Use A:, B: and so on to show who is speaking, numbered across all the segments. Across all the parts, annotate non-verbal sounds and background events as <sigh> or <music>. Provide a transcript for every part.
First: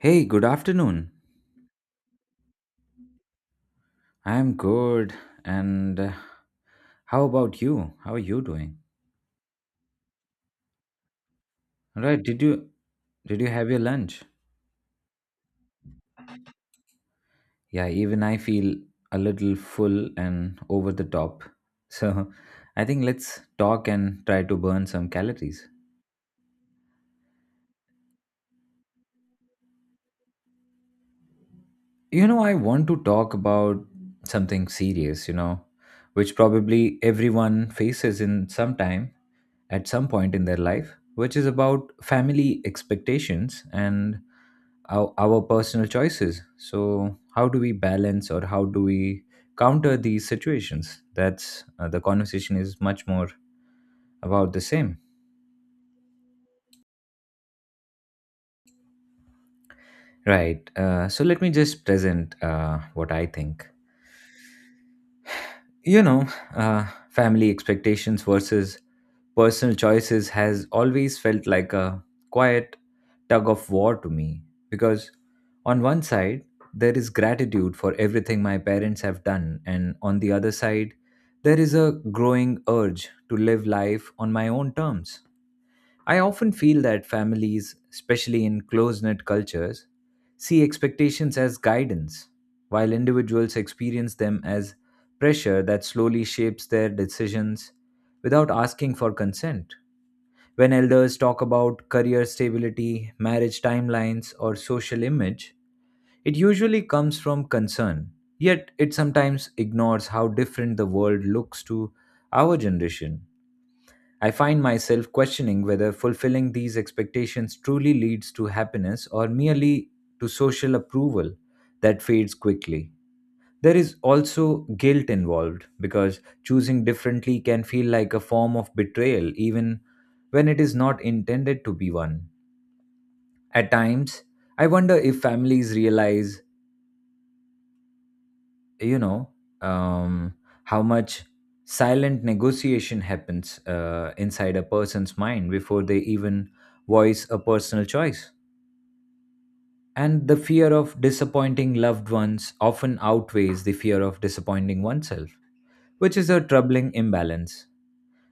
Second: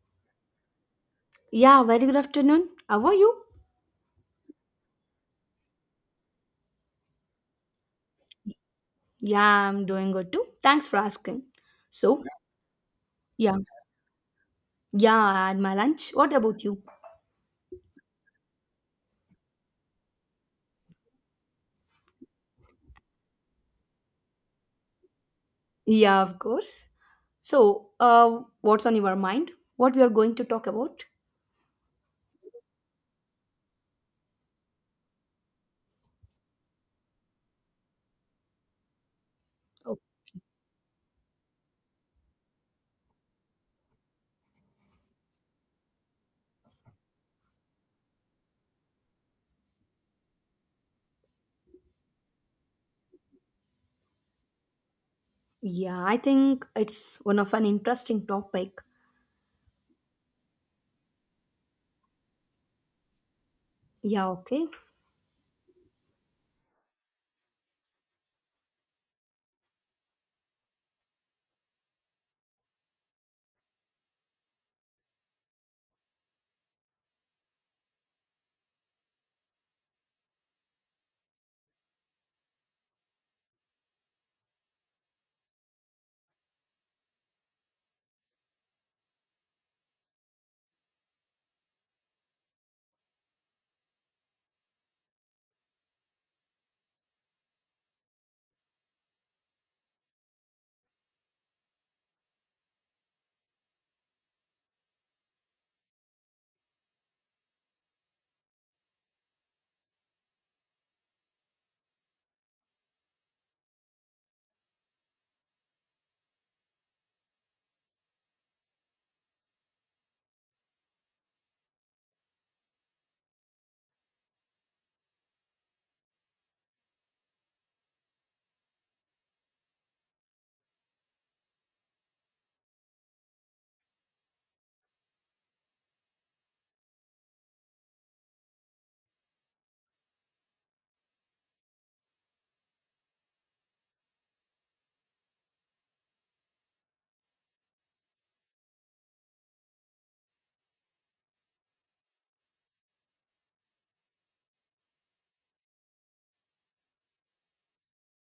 A: Hey, good afternoon.
B: Yeah, very good afternoon. How are you?
A: I'm good. And how about you? How are you doing?
B: Yeah, I'm doing good too. Thanks for asking.
A: All right,
B: So,
A: did you
B: yeah,
A: have your lunch?
B: yeah, I had my lunch. What about you?
A: Yeah, even I feel a little full and over the top. <laughs> So, I think let's talk and try to burn some calories.
B: Yeah, of course. So, what's on your mind? What we are going to talk about?
A: I want to talk about something serious, which probably everyone faces in some time at
B: Oh,
A: some point in their life, which is about family expectations and our personal choices. So, how do we balance or how do we counter these situations? That's the conversation is much more about the same.
B: yeah, I think it's one of an interesting topic.
A: Right. So, let me just present what I think.
B: Yeah, okay.
A: You know, family expectations versus personal choices has always felt like a quiet tug of war to me, because on one side there is gratitude for everything my parents have done, and on the other side there is a growing urge to live life on my own terms. I often feel that families, especially in close knit cultures, see expectations as guidance, while individuals experience them as pressure that slowly shapes their decisions without asking for consent. When elders talk about career stability, marriage timelines, or social image, it usually comes from concern, yet it sometimes ignores how different the world looks to our generation. I find myself questioning whether fulfilling these expectations truly leads to happiness or merely to social approval that fades quickly. There is also guilt involved because choosing differently can feel like a form of betrayal, even when it is not intended to be one. At times, I wonder if families realize you know um, how much silent negotiation happens inside a person's mind before they even voice a personal choice, and the fear of disappointing loved ones often outweighs the fear of disappointing oneself, which is a troubling imbalance.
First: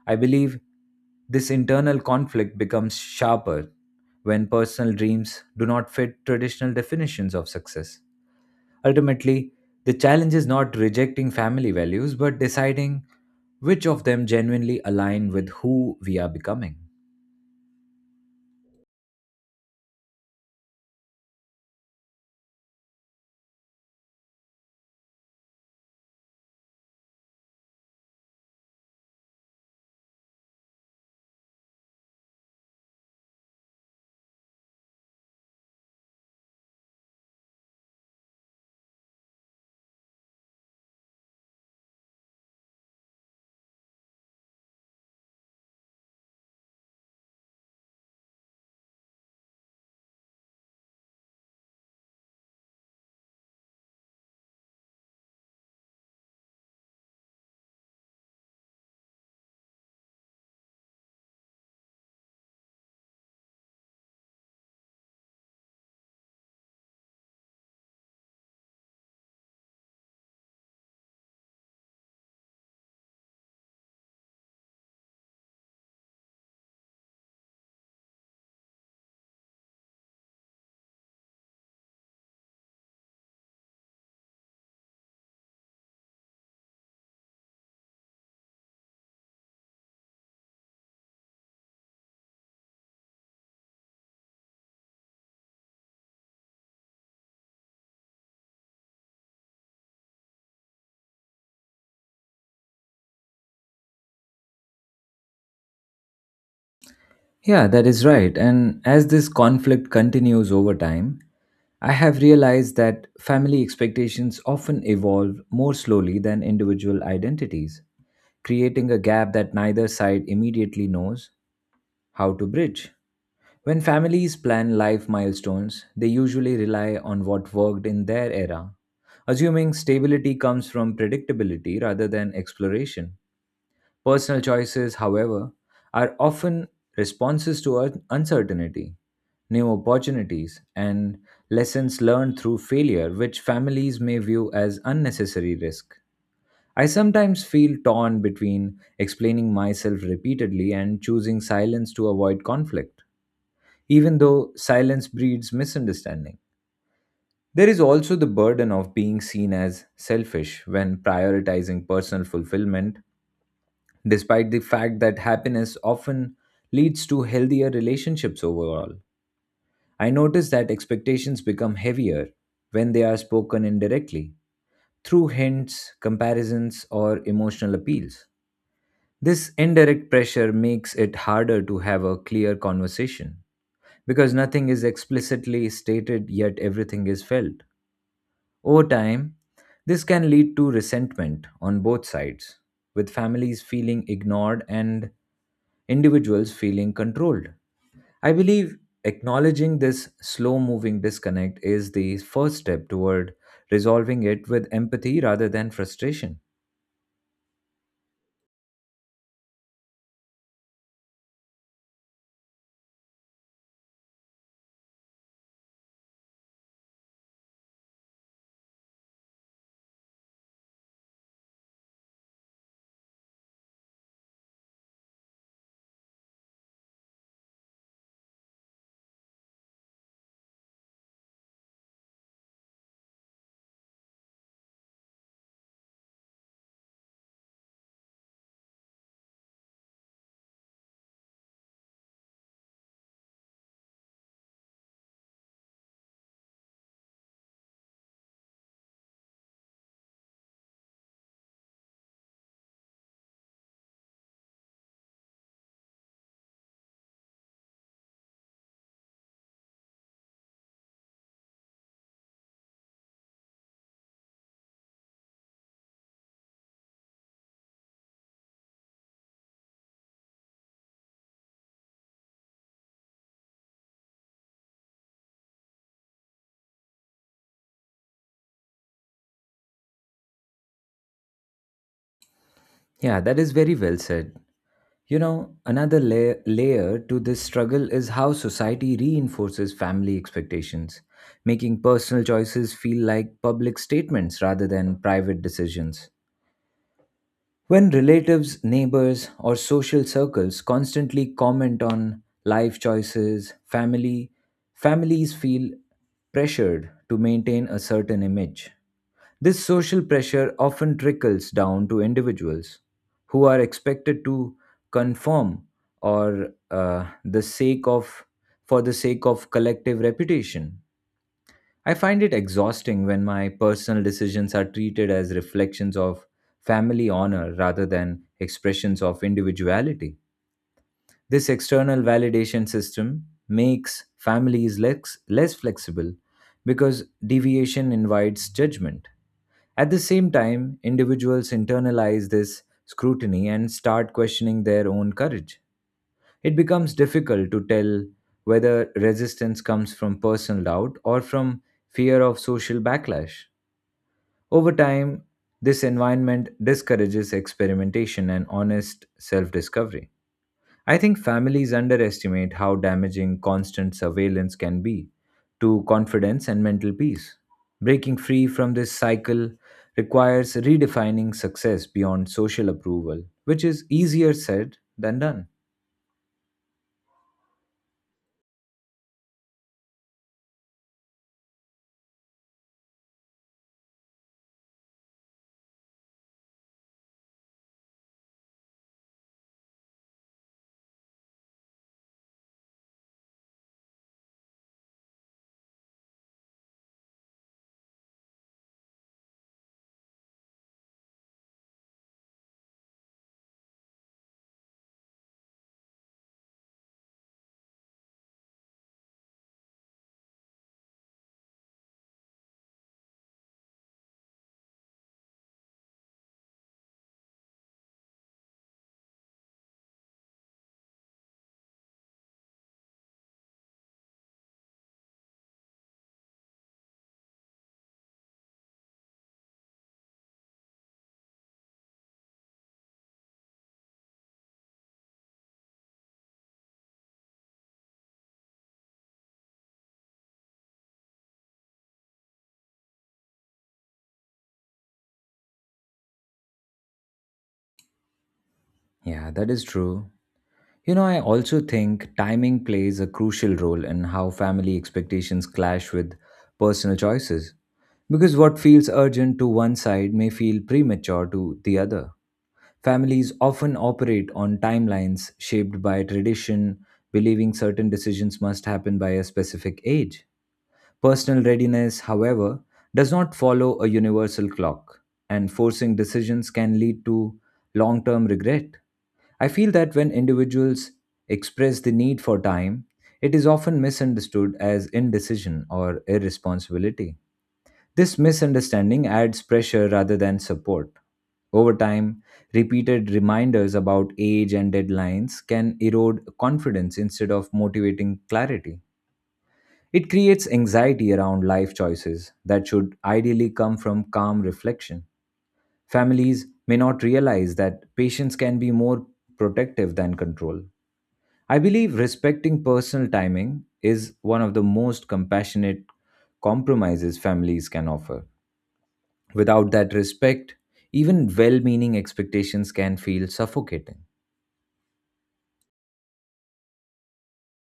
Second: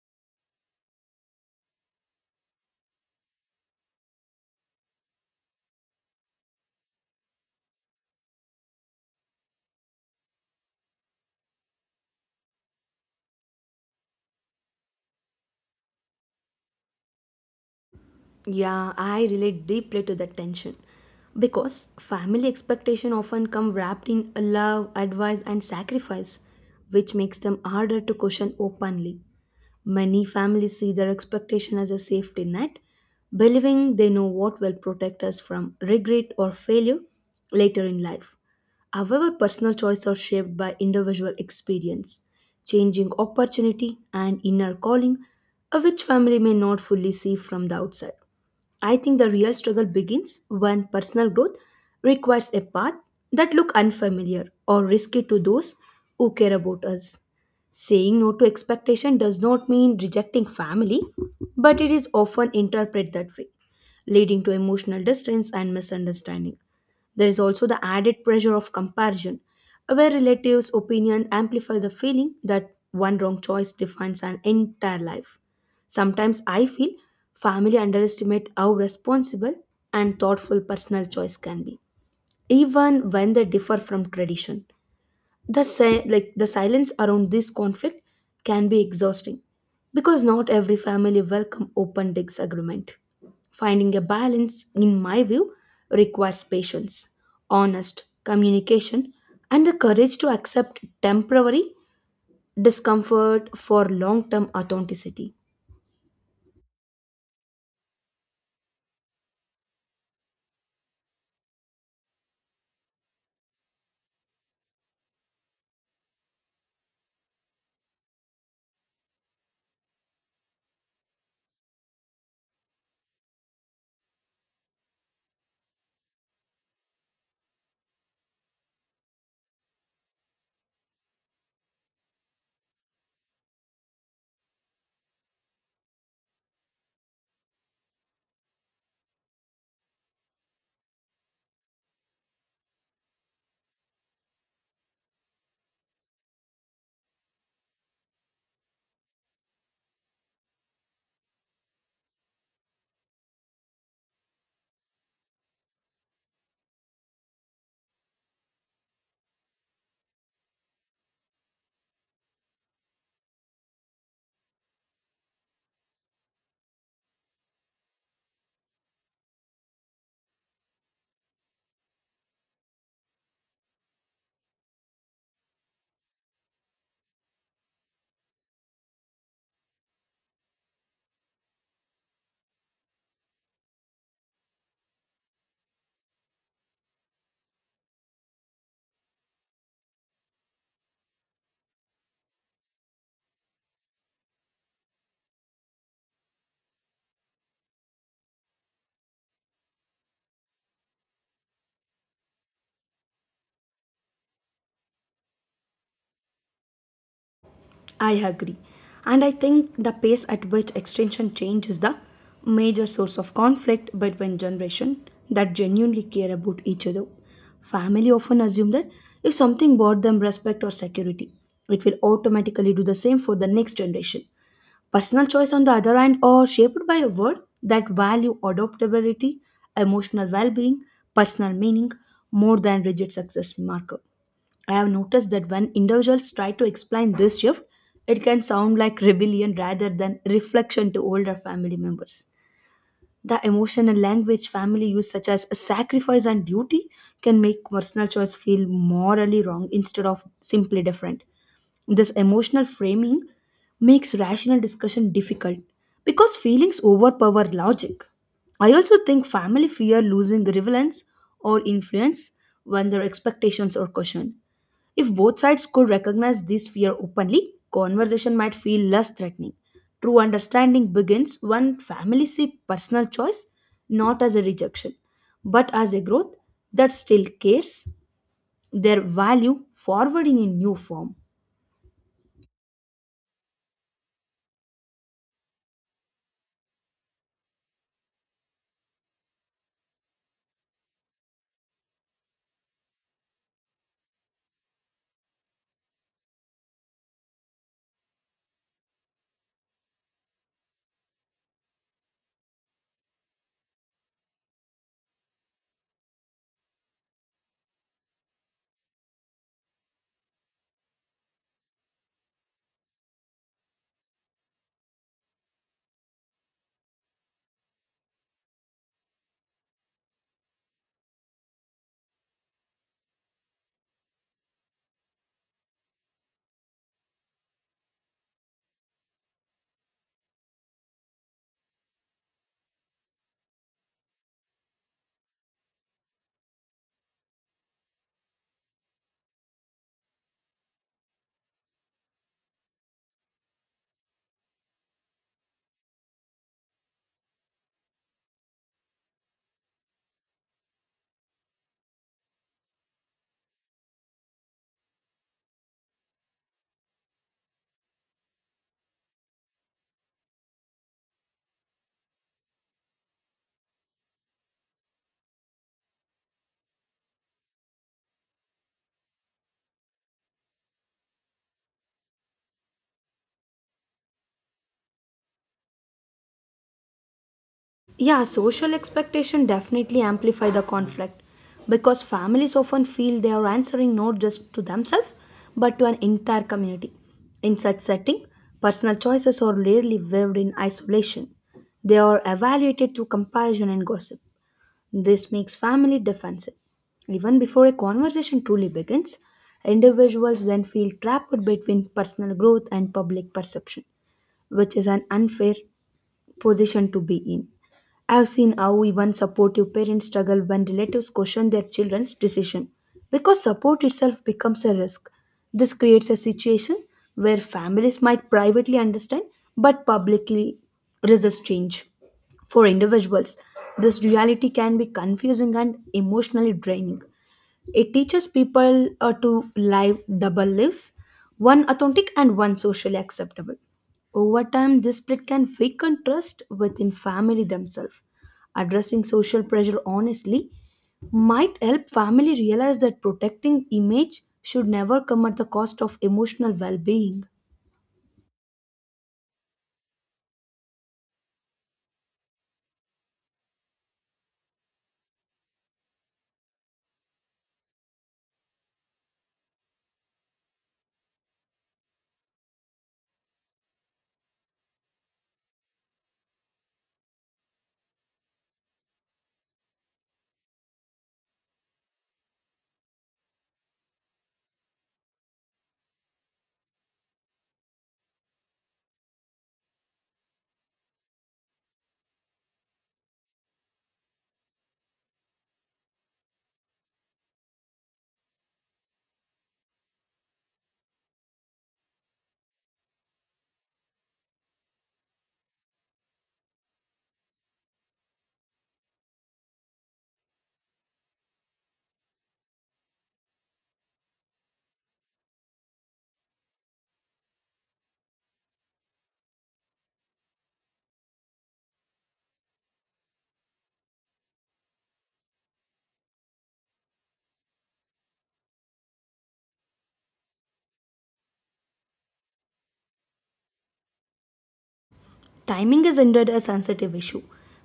A: I believe this internal conflict becomes sharper when personal dreams do not fit traditional definitions of success. Ultimately, the challenge is not rejecting family values, but deciding which of them genuinely align with who we are becoming.
B: Yeah, I relate deeply to that tension because family expectation often come wrapped in love, advice, and sacrifice, which makes them harder to question openly. Many families see their expectation as a safety net, believing they know what will protect us from regret or failure later in life. However, personal choices are shaped by individual experience, changing opportunity, and inner calling, which family may not fully see from the outside. I think the real struggle begins when personal growth requires a path that look unfamiliar or risky to those who care about us. Saying no to expectation does not mean rejecting family, but it is often interpreted that way, leading to emotional distance and misunderstanding. There is also the added pressure of comparison, where relatives' opinion amplify the feeling that one wrong choice defines an entire life. Sometimes I feel family underestimate how responsible and thoughtful personal choice can be, even when they differ from tradition. Like the silence around this conflict can be exhausting because not every family welcome open disagreement. Finding a balance in my view requires patience, honest communication, and the courage to accept temporary discomfort for long term authenticity.
A: Yeah, that is right. And as this conflict continues over time, I have realized that family expectations often evolve more slowly than individual identities, creating a gap that neither side immediately knows. How to bridge? When families plan life milestones, they usually rely on what worked in their era, assuming stability comes from predictability rather than exploration. Personal choices, however, are often responses to uncertainty, new opportunities, and lessons learned through failure, which families may view as unnecessary risk. I sometimes feel torn between explaining myself repeatedly and choosing silence to avoid conflict, even though silence breeds misunderstanding. There is also the burden of being seen as selfish when prioritizing personal fulfillment, despite the fact that happiness often leads to healthier relationships overall. I notice that expectations become heavier when they are spoken indirectly through hints, comparisons, or emotional appeals. This indirect pressure makes it harder to have a clear conversation because nothing is explicitly stated yet everything is felt. Over time, this can lead to resentment on both sides, with families feeling ignored and individuals feeling controlled. I believe acknowledging this slow moving disconnect is the first step toward resolving it with empathy rather than frustration.
B: I agree. And I think the pace at which extinction changes the major source of conflict between generations that genuinely care about each other. Family often assume that if something brought them respect or security, it will automatically do the same for the next generation. Personal choice, on the other hand, are shaped by a world that value adaptability, emotional well being, personal meaning more than rigid success marker. I have noticed that when individuals try to explain this shift, it can sound like rebellion rather than reflection to older family members. The emotional language family use, such as sacrifice and duty, can make personal choice feel morally wrong instead of simply different. This emotional framing makes rational discussion difficult because feelings overpower logic. I also think family fear losing relevance or influence when their expectations are questioned. If both sides could recognize this fear openly, conversation might feel less threatening. True understanding begins when families see personal choice not as a rejection, but as a growth that still carries their value forward in a new form.
A: Yeah, that is very well said. Another layer to this struggle is how society reinforces family expectations, making personal choices feel like public statements rather than private decisions. When relatives, neighbors, or social circles constantly comment on life choices, family families feel pressured to maintain a certain image. This social pressure often trickles down to individuals who are expected to conform or the sake of for the sake of collective reputation. I find it exhausting when my personal decisions are treated as reflections of family honor rather than expressions of individuality. This external validation system makes families less flexible because deviation invites judgment. At the same time, individuals internalize this scrutiny and start questioning their own courage. It becomes difficult to tell whether resistance comes from personal doubt or from fear of social backlash. Over time, this environment discourages experimentation and honest self discovery. I think families underestimate how damaging constant surveillance can be to confidence and mental peace. Breaking free from this cycle requires redefining success beyond social approval, which is easier said than done.
B: Yeah, social expectation definitely amplify the conflict because families often feel they are answering not just to themselves but to an entire community. In such setting, personal choices are rarely weaved in isolation. They are evaluated through comparison and gossip. This makes family defensive. Even before a conversation truly begins, individuals then feel trapped between personal growth and public perception, which is an unfair position to be in. I've seen how even supportive parents struggle when relatives question their children's decision because support itself becomes a risk. This creates a situation where families might privately understand but publicly resist change. For individuals, this duality can be confusing and emotionally draining. It teaches people to live double lives, one authentic and one socially acceptable. Over time, this split can weaken trust within family themselves. Addressing social pressure honestly might help family realize that protecting image should never come at the cost of emotional well-being.
A: Yeah, that is true. I also think timing plays a crucial role in how family expectations clash with personal choices, because what feels urgent to one side may feel premature to the other. Families often operate on timelines shaped by tradition, believing certain decisions must happen by a specific age. Personal readiness, however, does not follow a universal clock, and forcing decisions can lead to long term regret. I feel that when individuals express the need for time, it is often misunderstood as indecision or irresponsibility. This misunderstanding adds pressure rather than support. Over time, repeated reminders about age and deadlines can erode confidence instead of motivating clarity. It creates anxiety around life choices that should ideally come from calm reflection. Families may not realize that patience can be more protective than control. I believe respecting personal timing is one of the most compassionate compromises families can offer. Without that respect, even well meaning expectations can feel suffocating.
B: Timing is indeed a sensitive issue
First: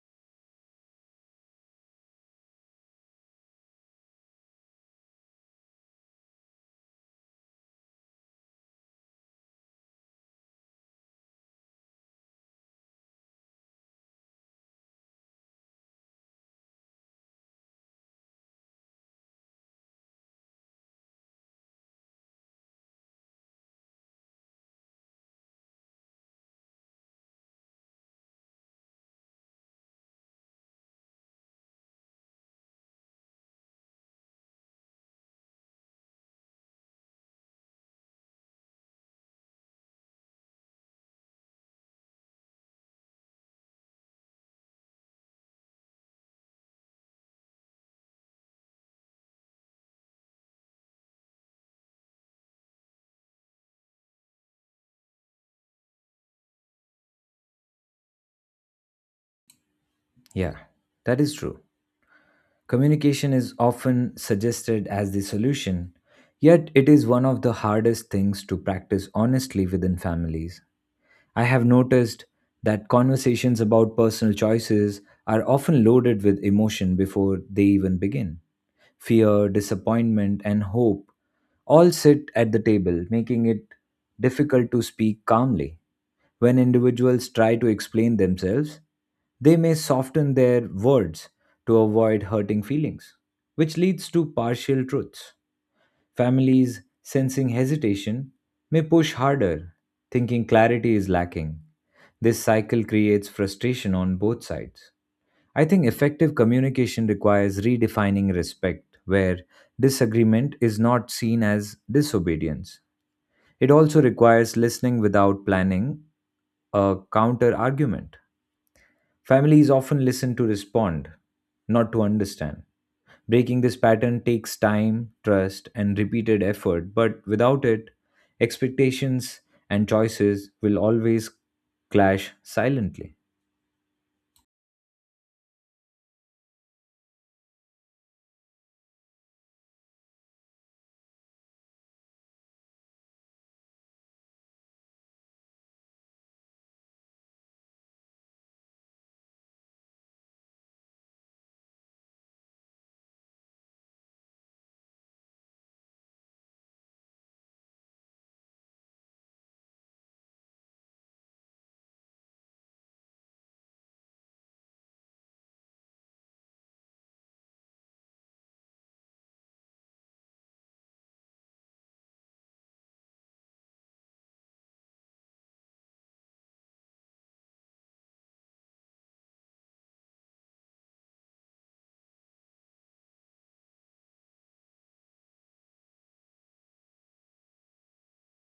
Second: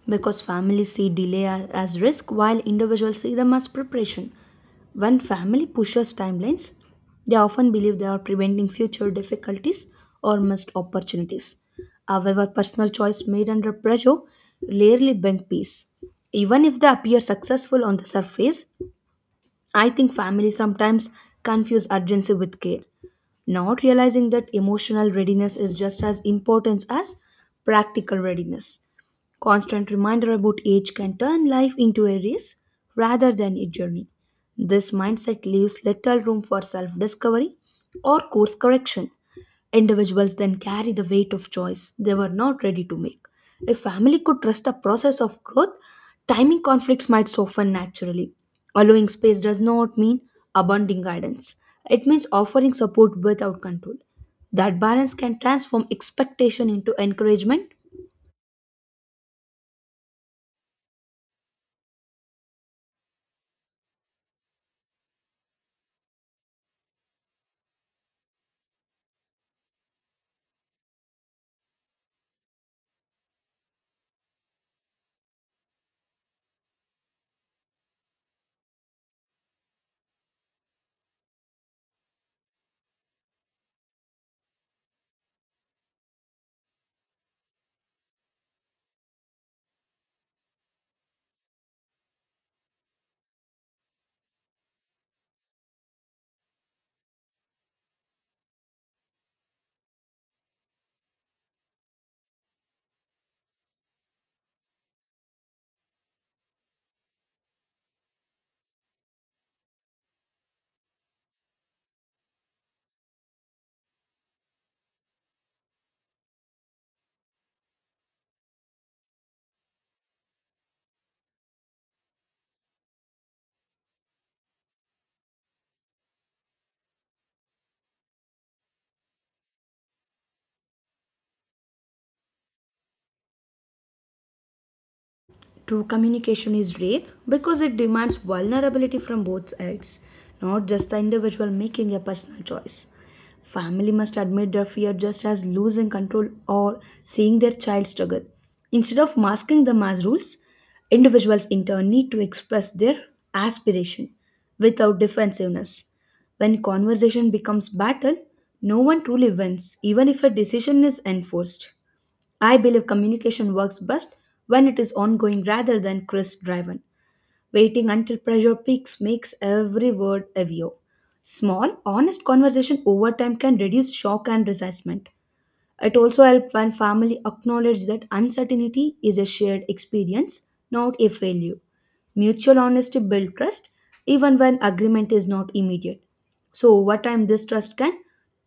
B: because families see delay as risk while individuals see them as preparation. When family pushes timelines, they often believe they are preventing future difficulties or missed opportunities. However, personal choice made under pressure rarely bring peace. Even if they appear successful on the surface, I think families sometimes confuse urgency with care, not realizing that emotional readiness is just as important as practical readiness. Constant reminder about age can turn life into a race rather than a journey. This mindset leaves little room for self discovery or course correction. Individuals then carry the weight of choice they were not ready to make. If family could trust the process of growth, timing conflicts might soften naturally. Allowing space does not mean abandoning guidance, it means offering support without control. That balance can transform expectation into encouragement.
A: Yeah, that is true. Communication is often suggested as the solution, yet it is one of the hardest things to practice honestly within families. I have noticed that conversations about personal choices are often loaded with emotion before they even begin. Fear, disappointment, and hope all sit at the table, making it difficult to speak calmly. When individuals try to explain themselves, they may soften their words to avoid hurting feelings, which leads to partial truths. Families sensing hesitation may push harder, thinking clarity is lacking. This cycle creates frustration on both sides. I think effective communication requires redefining respect, where disagreement is not seen as disobedience. It also requires listening without planning a counter argument. Families often listen to respond, not to understand. Breaking this pattern takes time, trust, and repeated effort, but without it, expectations and choices will always clash silently.
B: True communication is rare because it demands vulnerability from both sides, not just the individual making a personal choice. Family must admit their fear just as losing control or seeing their child struggle. Instead of masking them as rules, individuals in turn need to express their aspiration without defensiveness. When conversation becomes battle, no one truly wins, even if a decision is enforced. I believe communication works best when it is ongoing rather than crisp driven. Waiting until pressure peaks makes every word heavier. Small, honest conversation over time can reduce shock and resentment. It also helps when family acknowledge that uncertainty is a shared experience, not a failure. Mutual honesty builds trust even when agreement is not immediate. So over time this trust can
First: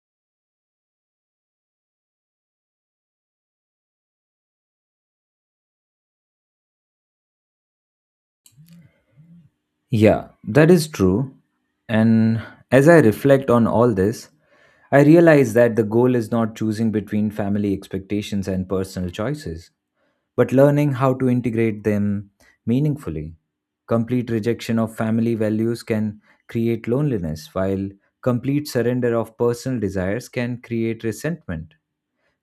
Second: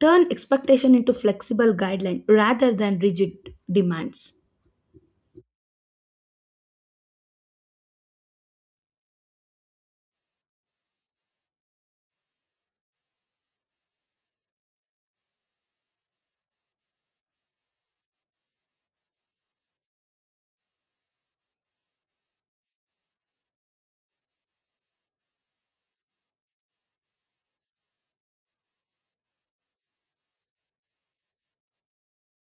B: turn expectation into flexible guideline rather than rigid demands.
A: Yeah, that is true. And as I reflect on all this, I realize that the goal is not choosing between family expectations and personal choices, but learning how to integrate them meaningfully. Complete rejection of family values can create loneliness, while complete surrender of personal desires can create resentment.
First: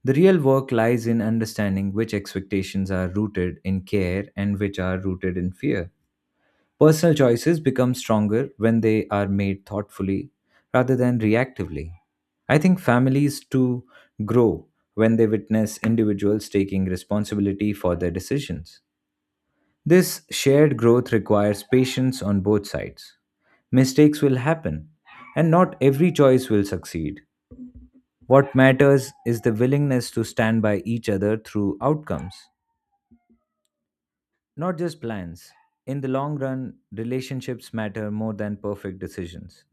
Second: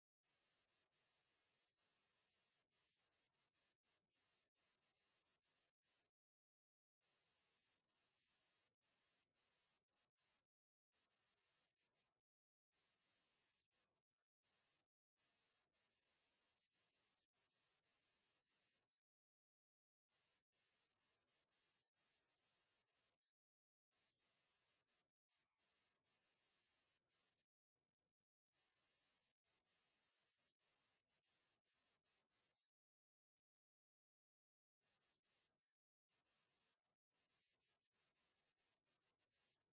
A: The real work lies in understanding which expectations are rooted in care and which are rooted in fear. Personal choices become stronger when they are made thoughtfully rather than reactively. I think families too grow when they witness individuals taking responsibility for their decisions. This shared growth requires patience on both sides. Mistakes will happen, and not every choice will succeed. What matters is the willingness to stand by each other through outcomes, not just plans. In the long run, relationships matter more than perfect decisions.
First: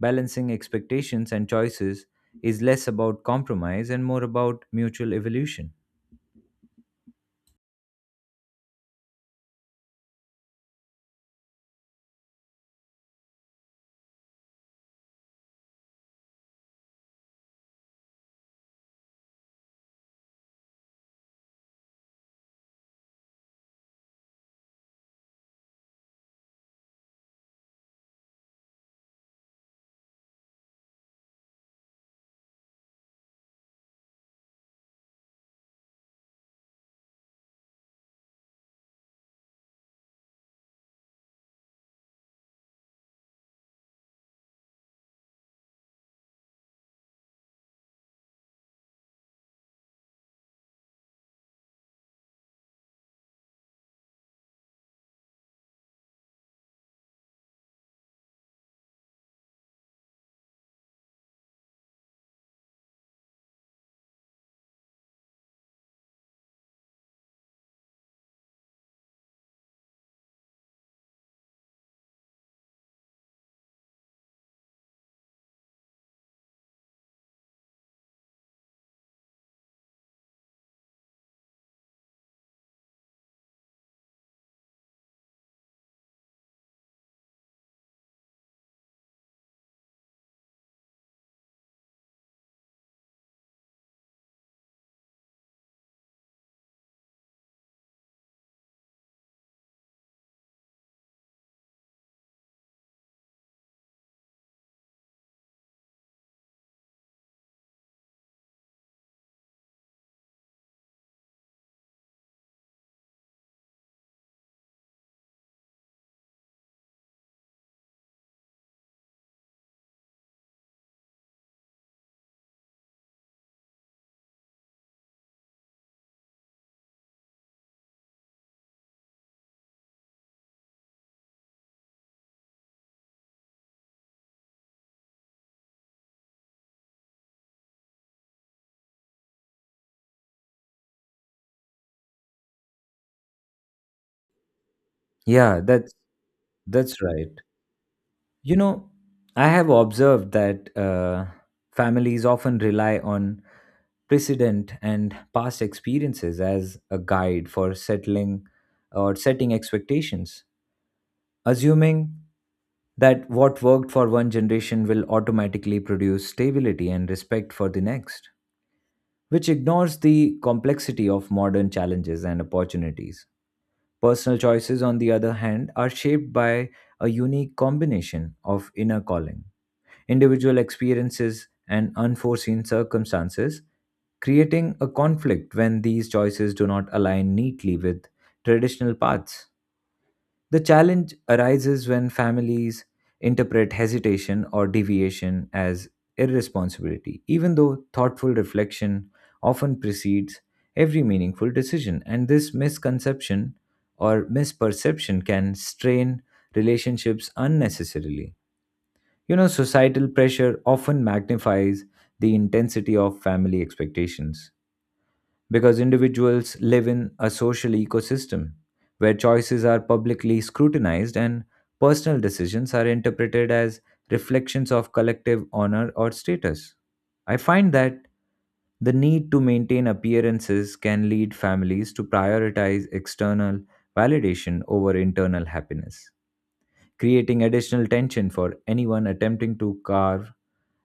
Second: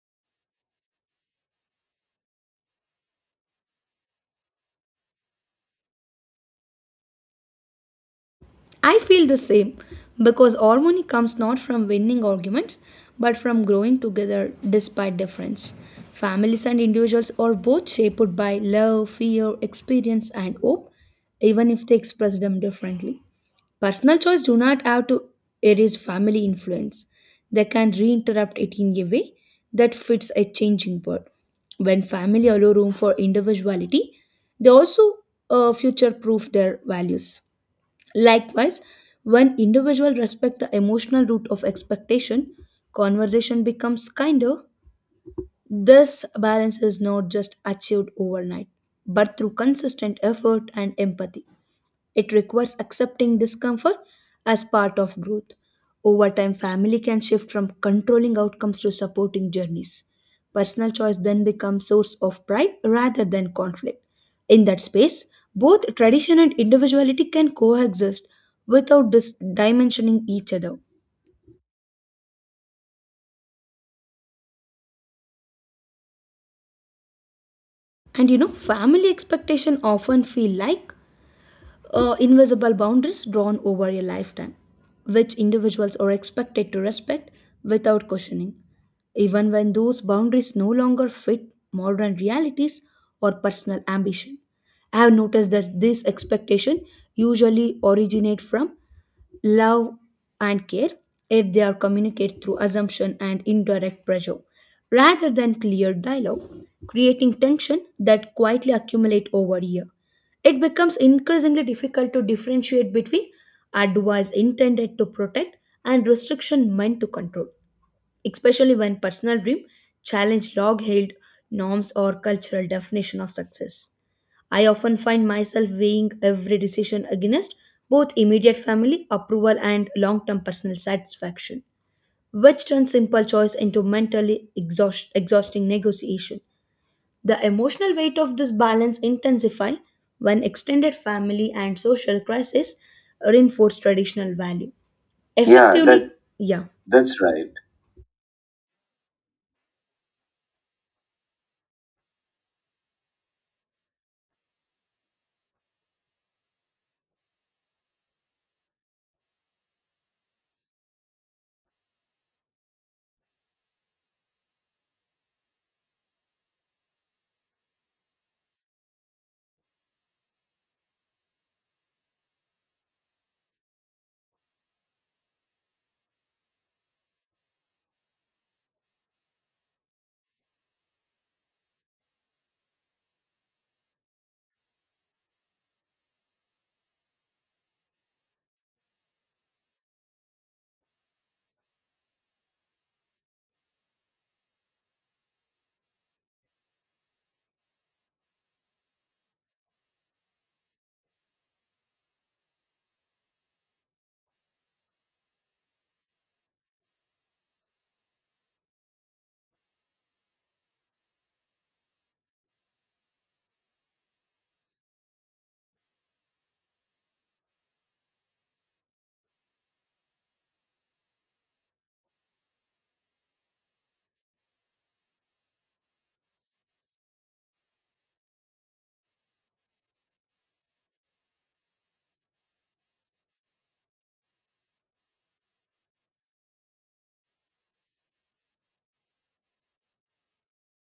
A: Balancing expectations and choices is less about compromise and more about mutual evolution.
B: I feel the same because harmony comes not from winning arguments but from growing together despite difference. Families and individuals are both shaped by love, fear, experience, and hope, even if they express them differently. Personal choice do not have to erase family influence. They can reinterrupt it in a way that fits a changing world. When family allow room for individuality, they also future-proof their values. Likewise, when individuals respect the emotional root of expectation, conversation becomes kinder. This balance is not just achieved overnight, but through consistent effort and empathy. It requires accepting discomfort as part of growth. Over time, family can shift from controlling outcomes to supporting journeys. Personal choice then becomes source of pride rather than conflict. In that space, both tradition and individuality can coexist without dimensioning each other. And you know, family expectation often feel like invisible boundaries drawn over a lifetime, which individuals are expected to respect without questioning, even when those boundaries no longer fit modern realities or personal ambition. I have noticed that this expectation usually originate from love and care if they are communicated through assumption and indirect pressure rather than clear dialogue, creating tension that quietly accumulate over years. It becomes increasingly difficult to differentiate between advice intended to protect and restriction meant to control, especially when personal dreams challenge long-held norms or cultural definition of success. I often find myself weighing every decision against both immediate family approval and long-term personal satisfaction, which turns simple choice into mentally exhausting negotiation. The emotional weight of this balance intensify when extended family and social crisis reinforce traditional value. Yeah,
A: Yeah, that's
B: effectively, that's yeah.
A: that's
B: that's
A: right.
B: right.
A: You know, I have observed that families often rely on precedent and past experiences as a guide for settling or setting expectations, assuming that what worked for one generation will automatically produce stability and respect for the next, which ignores the complexity of modern challenges and opportunities. Personal choices, on the other hand, are shaped by a unique combination of inner calling, individual experiences, and unforeseen circumstances, creating a conflict when these choices do not align neatly with traditional paths. The challenge arises when families interpret hesitation or deviation as irresponsibility, even though thoughtful reflection often precedes every meaningful decision. And this misconception or misperception can strain relationships unnecessarily. Societal pressure often magnifies the intensity of family expectations because individuals live in a social ecosystem where choices are publicly scrutinized and personal decisions are interpreted as reflections of collective honor or status. I find that the need to maintain appearances can lead families to prioritize external validation over internal happiness, creating additional tension for anyone attempting to carve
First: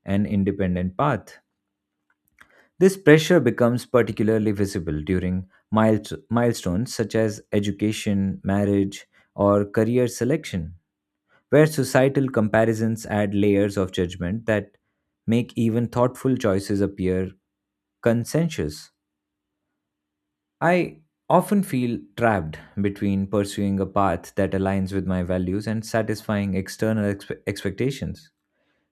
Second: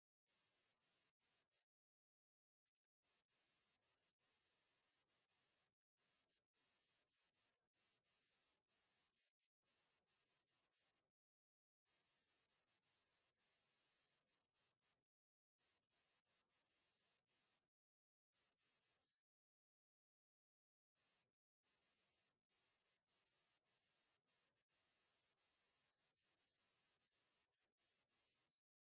A: an independent path. This pressure becomes particularly visible during milestones such as education, marriage, or career selection, where societal comparisons add layers of judgment that make even thoughtful choices appear consensus. I often feel trapped between pursuing a path that aligns with my values and satisfying external expectations,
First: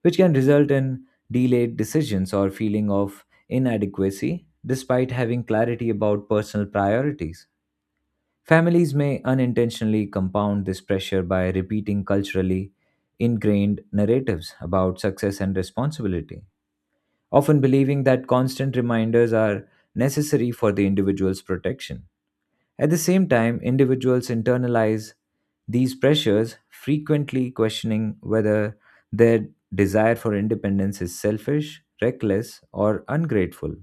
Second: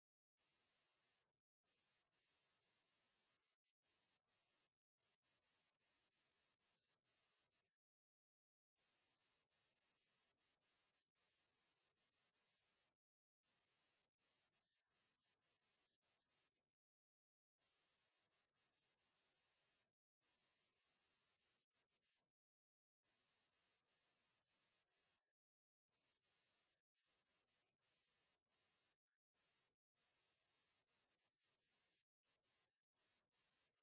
A: which can result in delayed decisions or feeling of inadequacy despite having clarity about personal priorities. Families may unintentionally compound this pressure by repeating culturally ingrained narratives about success and responsibility, often believing that constant reminders are necessary for the individual's protection. At the same time, individuals internalize these pressures, frequently questioning whether their desire for independence is selfish, reckless, or ungrateful.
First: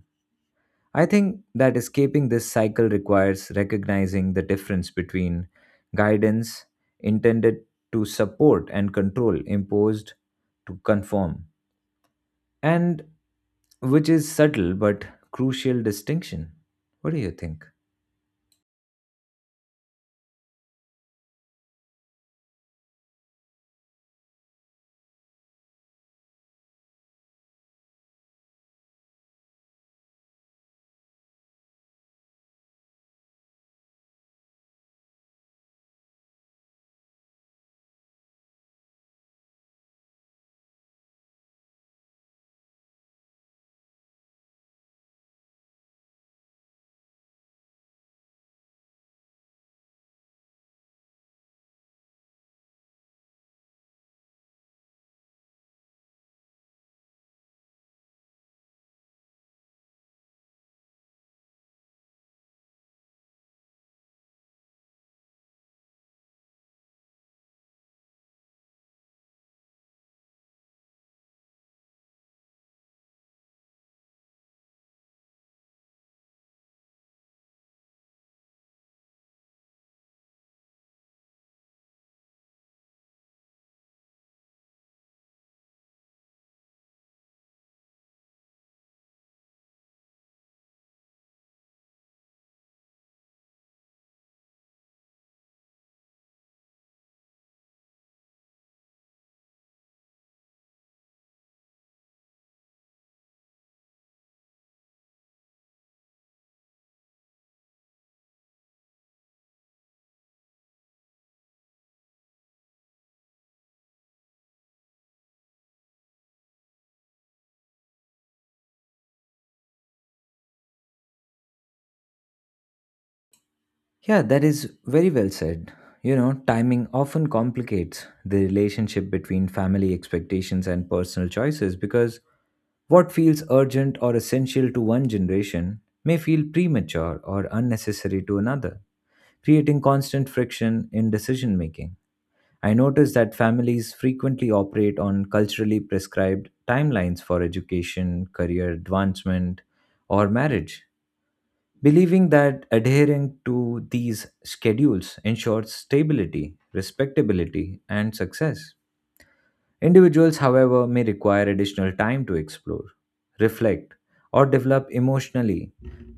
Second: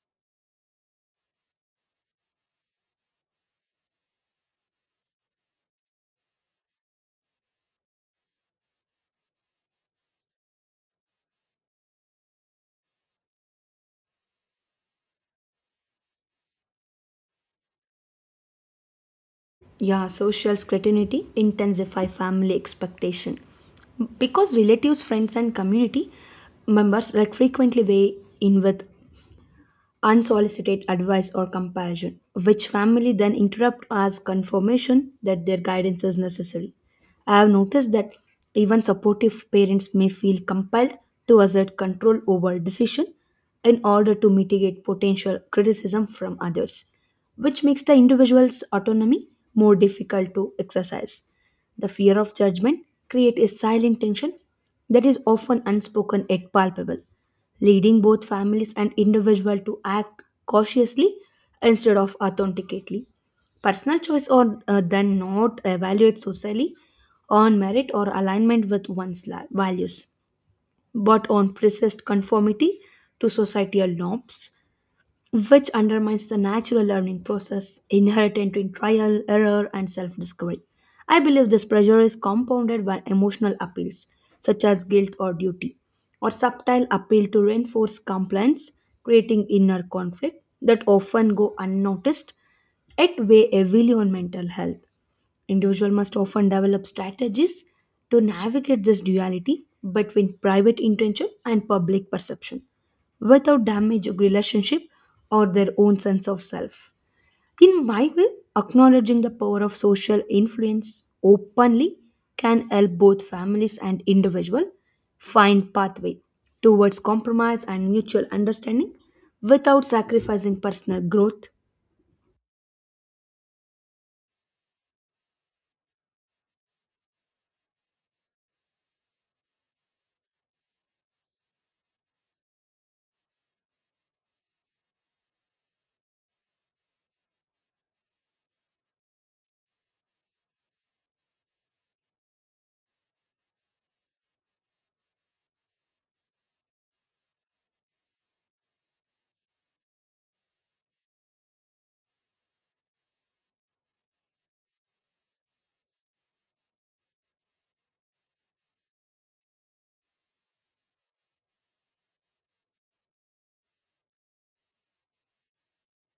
A: I think that escaping this cycle requires recognizing the difference between guidance intended to support and control imposed to conform, and which is subtle but crucial distinction. What do you think?
B: Yeah, social scrutiny intensify family expectation. Because relatives, friends and community members like frequently weigh in with unsolicited advice or comparison, which family then interrupt as confirmation that their guidance is necessary. I have noticed that even supportive parents may feel compelled to assert control over decision in order to mitigate potential criticism from others, which makes the individual's autonomy more difficult to exercise. The fear of judgment creates a silent tension that is often unspoken yet palpable, leading both families and individual to act cautiously instead of authenticately. Personal choice or then not evaluate socially on merit or alignment with values, but on precise conformity to societal norms, which undermines the natural learning process inherent in trial, error, and self discovery. I believe this pressure is compounded by emotional appeals, such as guilt or duty, or subtle appeal to reinforce compliance, creating inner conflict that often go unnoticed, yet weigh heavily on mental health. Individual must often develop strategies to navigate this duality between private intention and public perception without damaging relationship or their own sense of self. In my way, acknowledging the power of social influence openly can help both families and individual find pathway towards compromise and mutual understanding without sacrificing personal growth.
A: Yeah, that is very well said. Timing often complicates the relationship between family expectations and personal choices because what feels urgent or essential to one generation may feel premature or unnecessary to another, creating constant friction in decision making. I notice that families frequently operate on culturally prescribed timelines for education, career advancement, or marriage, believing that adhering to these schedules ensures stability, respectability, and success. Individuals, however, may require additional time to explore, reflect, or develop emotionally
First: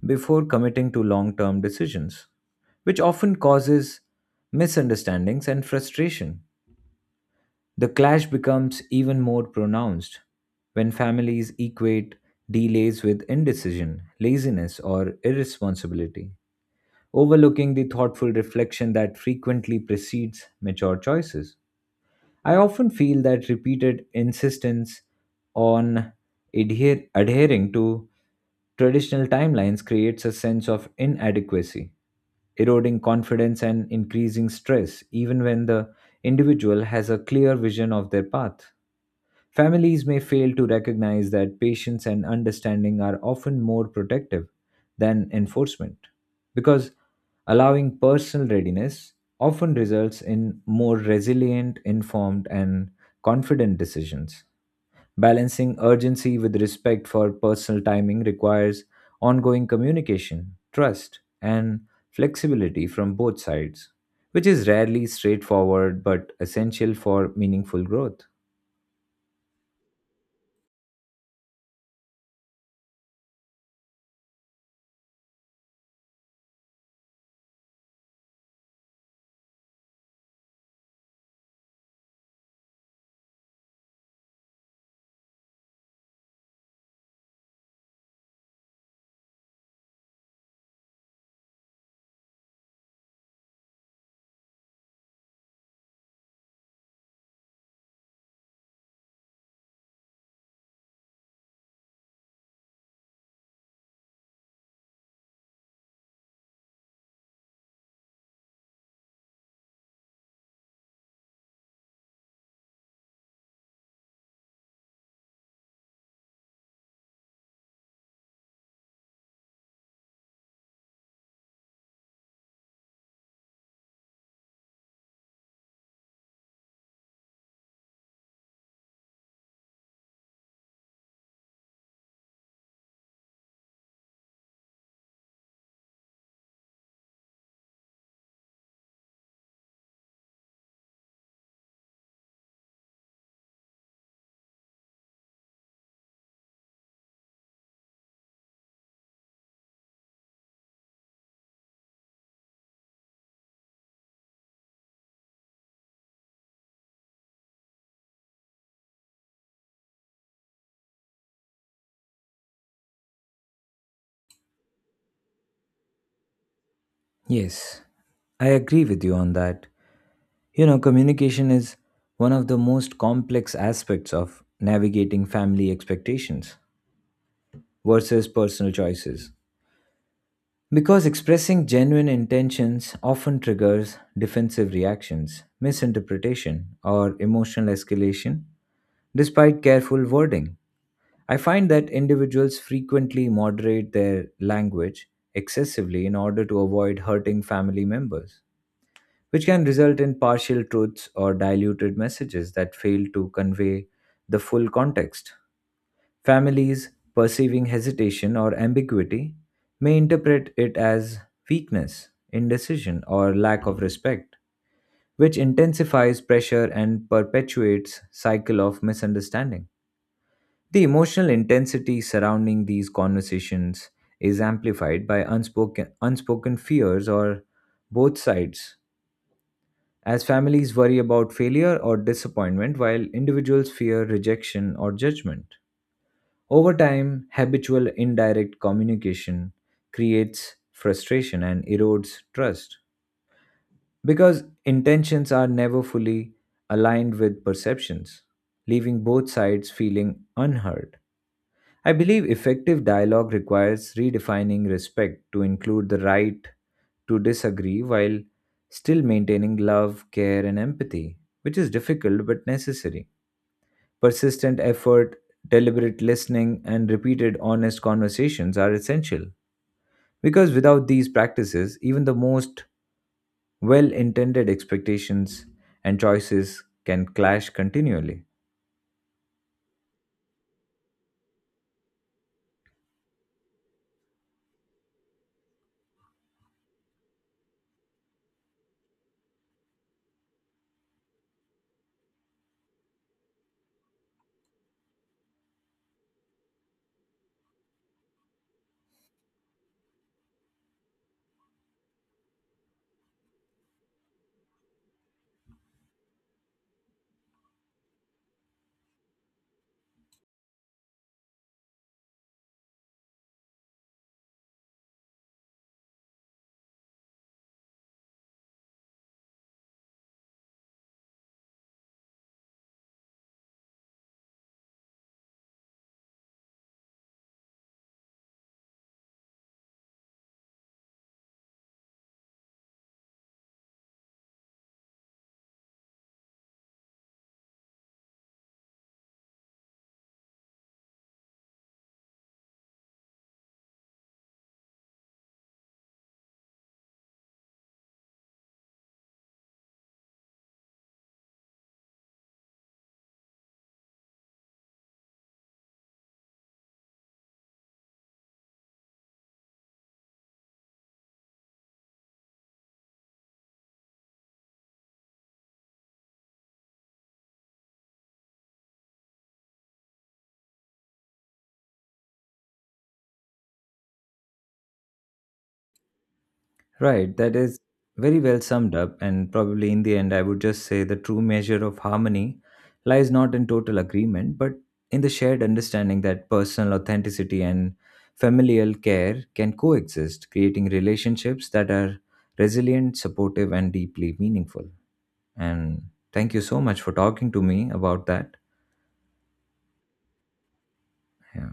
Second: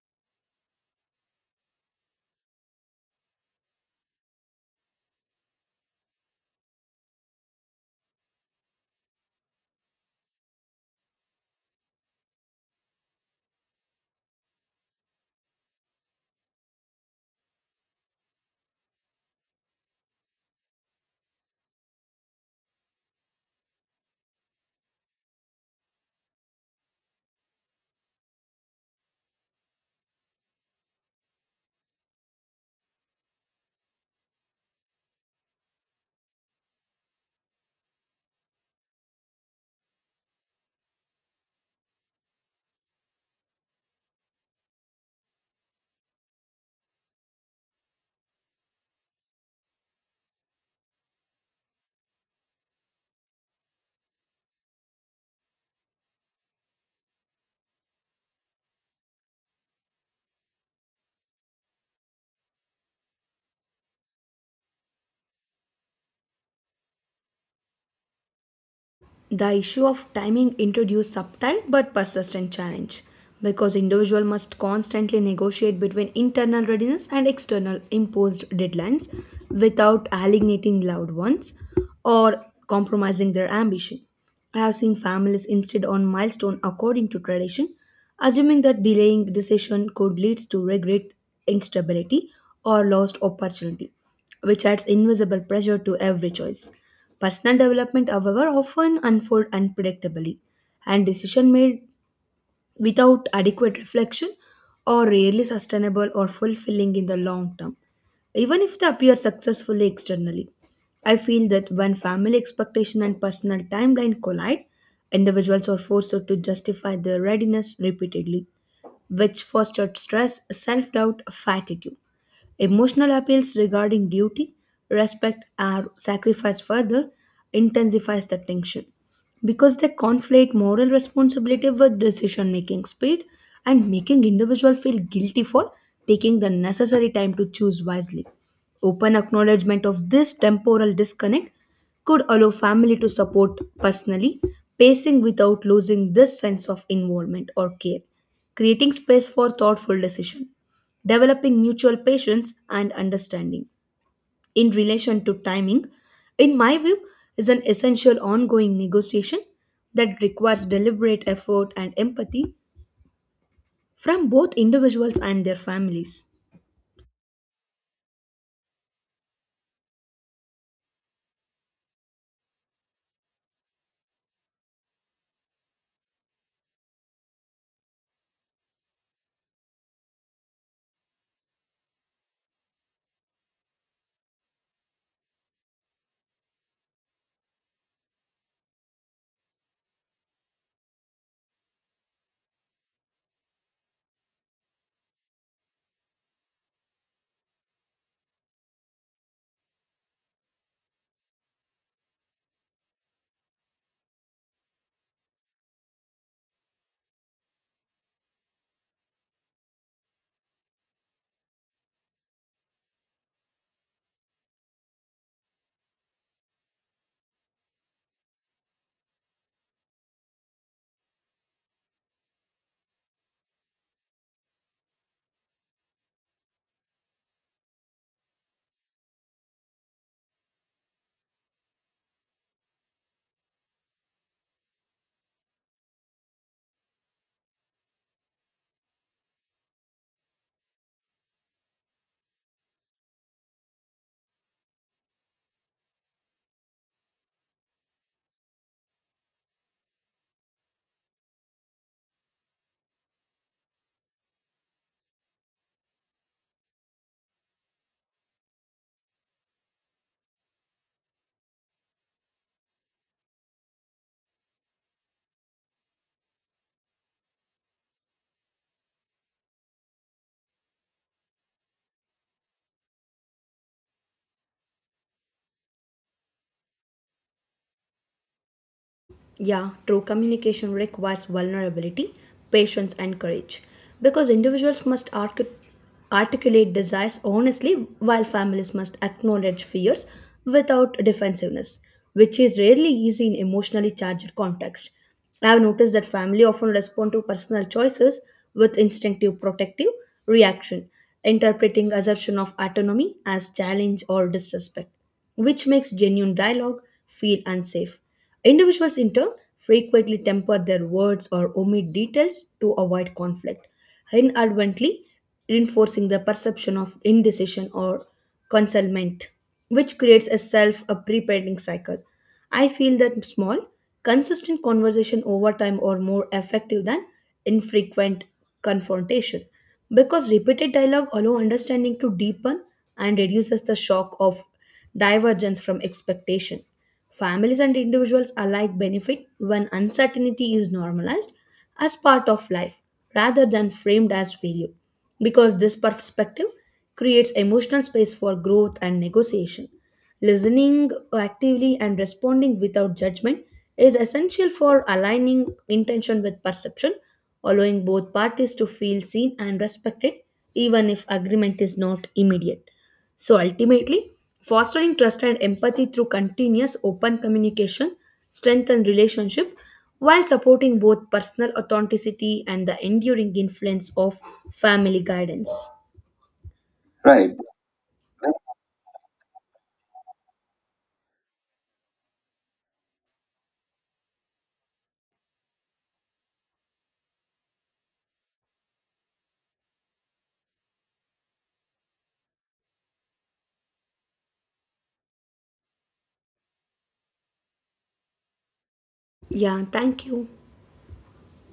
A: before committing to long term decisions, which often causes misunderstandings and frustration. The clash becomes even more pronounced when families equate delays with indecision, laziness, or irresponsibility, overlooking the thoughtful reflection that frequently precedes mature choices. I often feel that repeated insistence on adhering to traditional timelines creates a sense of inadequacy, eroding confidence and increasing stress, even when the individual has a clear vision of their path. Families may fail to recognize that patience and understanding are often more protective than enforcement, because allowing personal readiness often results in more resilient, informed, and confident decisions. Balancing urgency with respect for personal timing requires ongoing communication, trust, and flexibility from both sides, which is rarely straightforward but essential for meaningful growth.
B: The issue of timing introduced subtle but persistent challenge because individual must constantly negotiate between internal readiness and external imposed deadlines without alienating loved ones or compromising their ambition. I have seen families insist on milestone according to tradition, assuming that delaying decision could lead to regret, instability, or lost opportunity, which adds invisible pressure to every choice. Personal development, however, often unfolds unpredictably, and decision made without adequate reflection are rarely sustainable or fulfilling in the long term, even if they appear successfully externally. I feel that when family expectation and personal timeline collide, individuals are forced to justify their readiness repeatedly, which fosters stress, self doubt, fatigue. Emotional appeals regarding duty, respect, or sacrifice further intensifies the tension because they conflate moral responsibility with decision making speed and making individual feel guilty for taking the necessary time to choose wisely. Open acknowledgement of this temporal disconnect could allow family to support personally pacing without losing this sense of involvement or care, creating space for thoughtful decision, developing mutual patience and understanding. In relation to timing, in my view, is an essential ongoing negotiation that requires deliberate effort and empathy from both individuals and their families.
A: Yes, I agree with you on that. Communication is one of the most complex aspects of navigating family expectations versus personal choices, because expressing genuine intentions often triggers defensive reactions, misinterpretation, or emotional escalation, despite careful wording. I find that individuals frequently moderate their language excessively in order to avoid hurting family members, which can result in partial truths or diluted messages that fail to convey the full context. Families perceiving hesitation or ambiguity may interpret it as weakness, indecision, or lack of respect, which intensifies pressure and perpetuates cycle of misunderstanding. The emotional intensity surrounding these conversations is amplified by unspoken fears or both sides, as families worry about failure or disappointment, while individuals fear rejection or judgment. Over time, habitual indirect communication creates frustration and erodes trust because intentions are never fully aligned with perceptions, leaving both sides feeling unheard. I believe effective dialogue requires redefining respect to include the right to disagree while still maintaining love, care, and empathy, which is difficult but necessary. Persistent effort, deliberate listening, and repeated honest conversations are essential because without these practices, even the most well intended expectations and choices can clash continually.
B: Yeah, true communication requires vulnerability, patience, and courage because individuals must articulate desires honestly while families must acknowledge fears without defensiveness, which is rarely easy in emotionally charged context. I have noticed that family often respond to personal choices with instinctive protective reaction, interpreting assertion of autonomy as challenge or disrespect, which makes genuine dialogue feel unsafe. Individuals, in turn, frequently temper their words or omit details to avoid conflict, inadvertently reinforcing the perception of indecision or concealment, which creates a self perpetuating cycle. I feel that small, consistent conversation over time are more effective than infrequent confrontation because repeated dialogue allows understanding to deepen and reduces the shock of divergence from expectation. Families and individuals alike benefit when uncertainty is normalized as part of life rather than framed as failure, because this perspective creates emotional space for growth and negotiation. Listening actively and responding without judgment is essential for aligning intention with perception, allowing both parties to feel seen and respected, even if agreement is not immediate. So ultimately, fostering trust and empathy through continuous open communication strengthen relationship while supporting both personal authenticity and the enduring influence of family guidance.
A: Right, that
B: Right.
A: is very well summed up, and probably in the end, I would just say the true measure of harmony lies not in total agreement, but in the shared understanding that personal authenticity and familial care can coexist, creating relationships that are resilient, supportive, and deeply meaningful. And thank you so much for talking to me about that.
B: Yeah, thank you.
A: Yeah.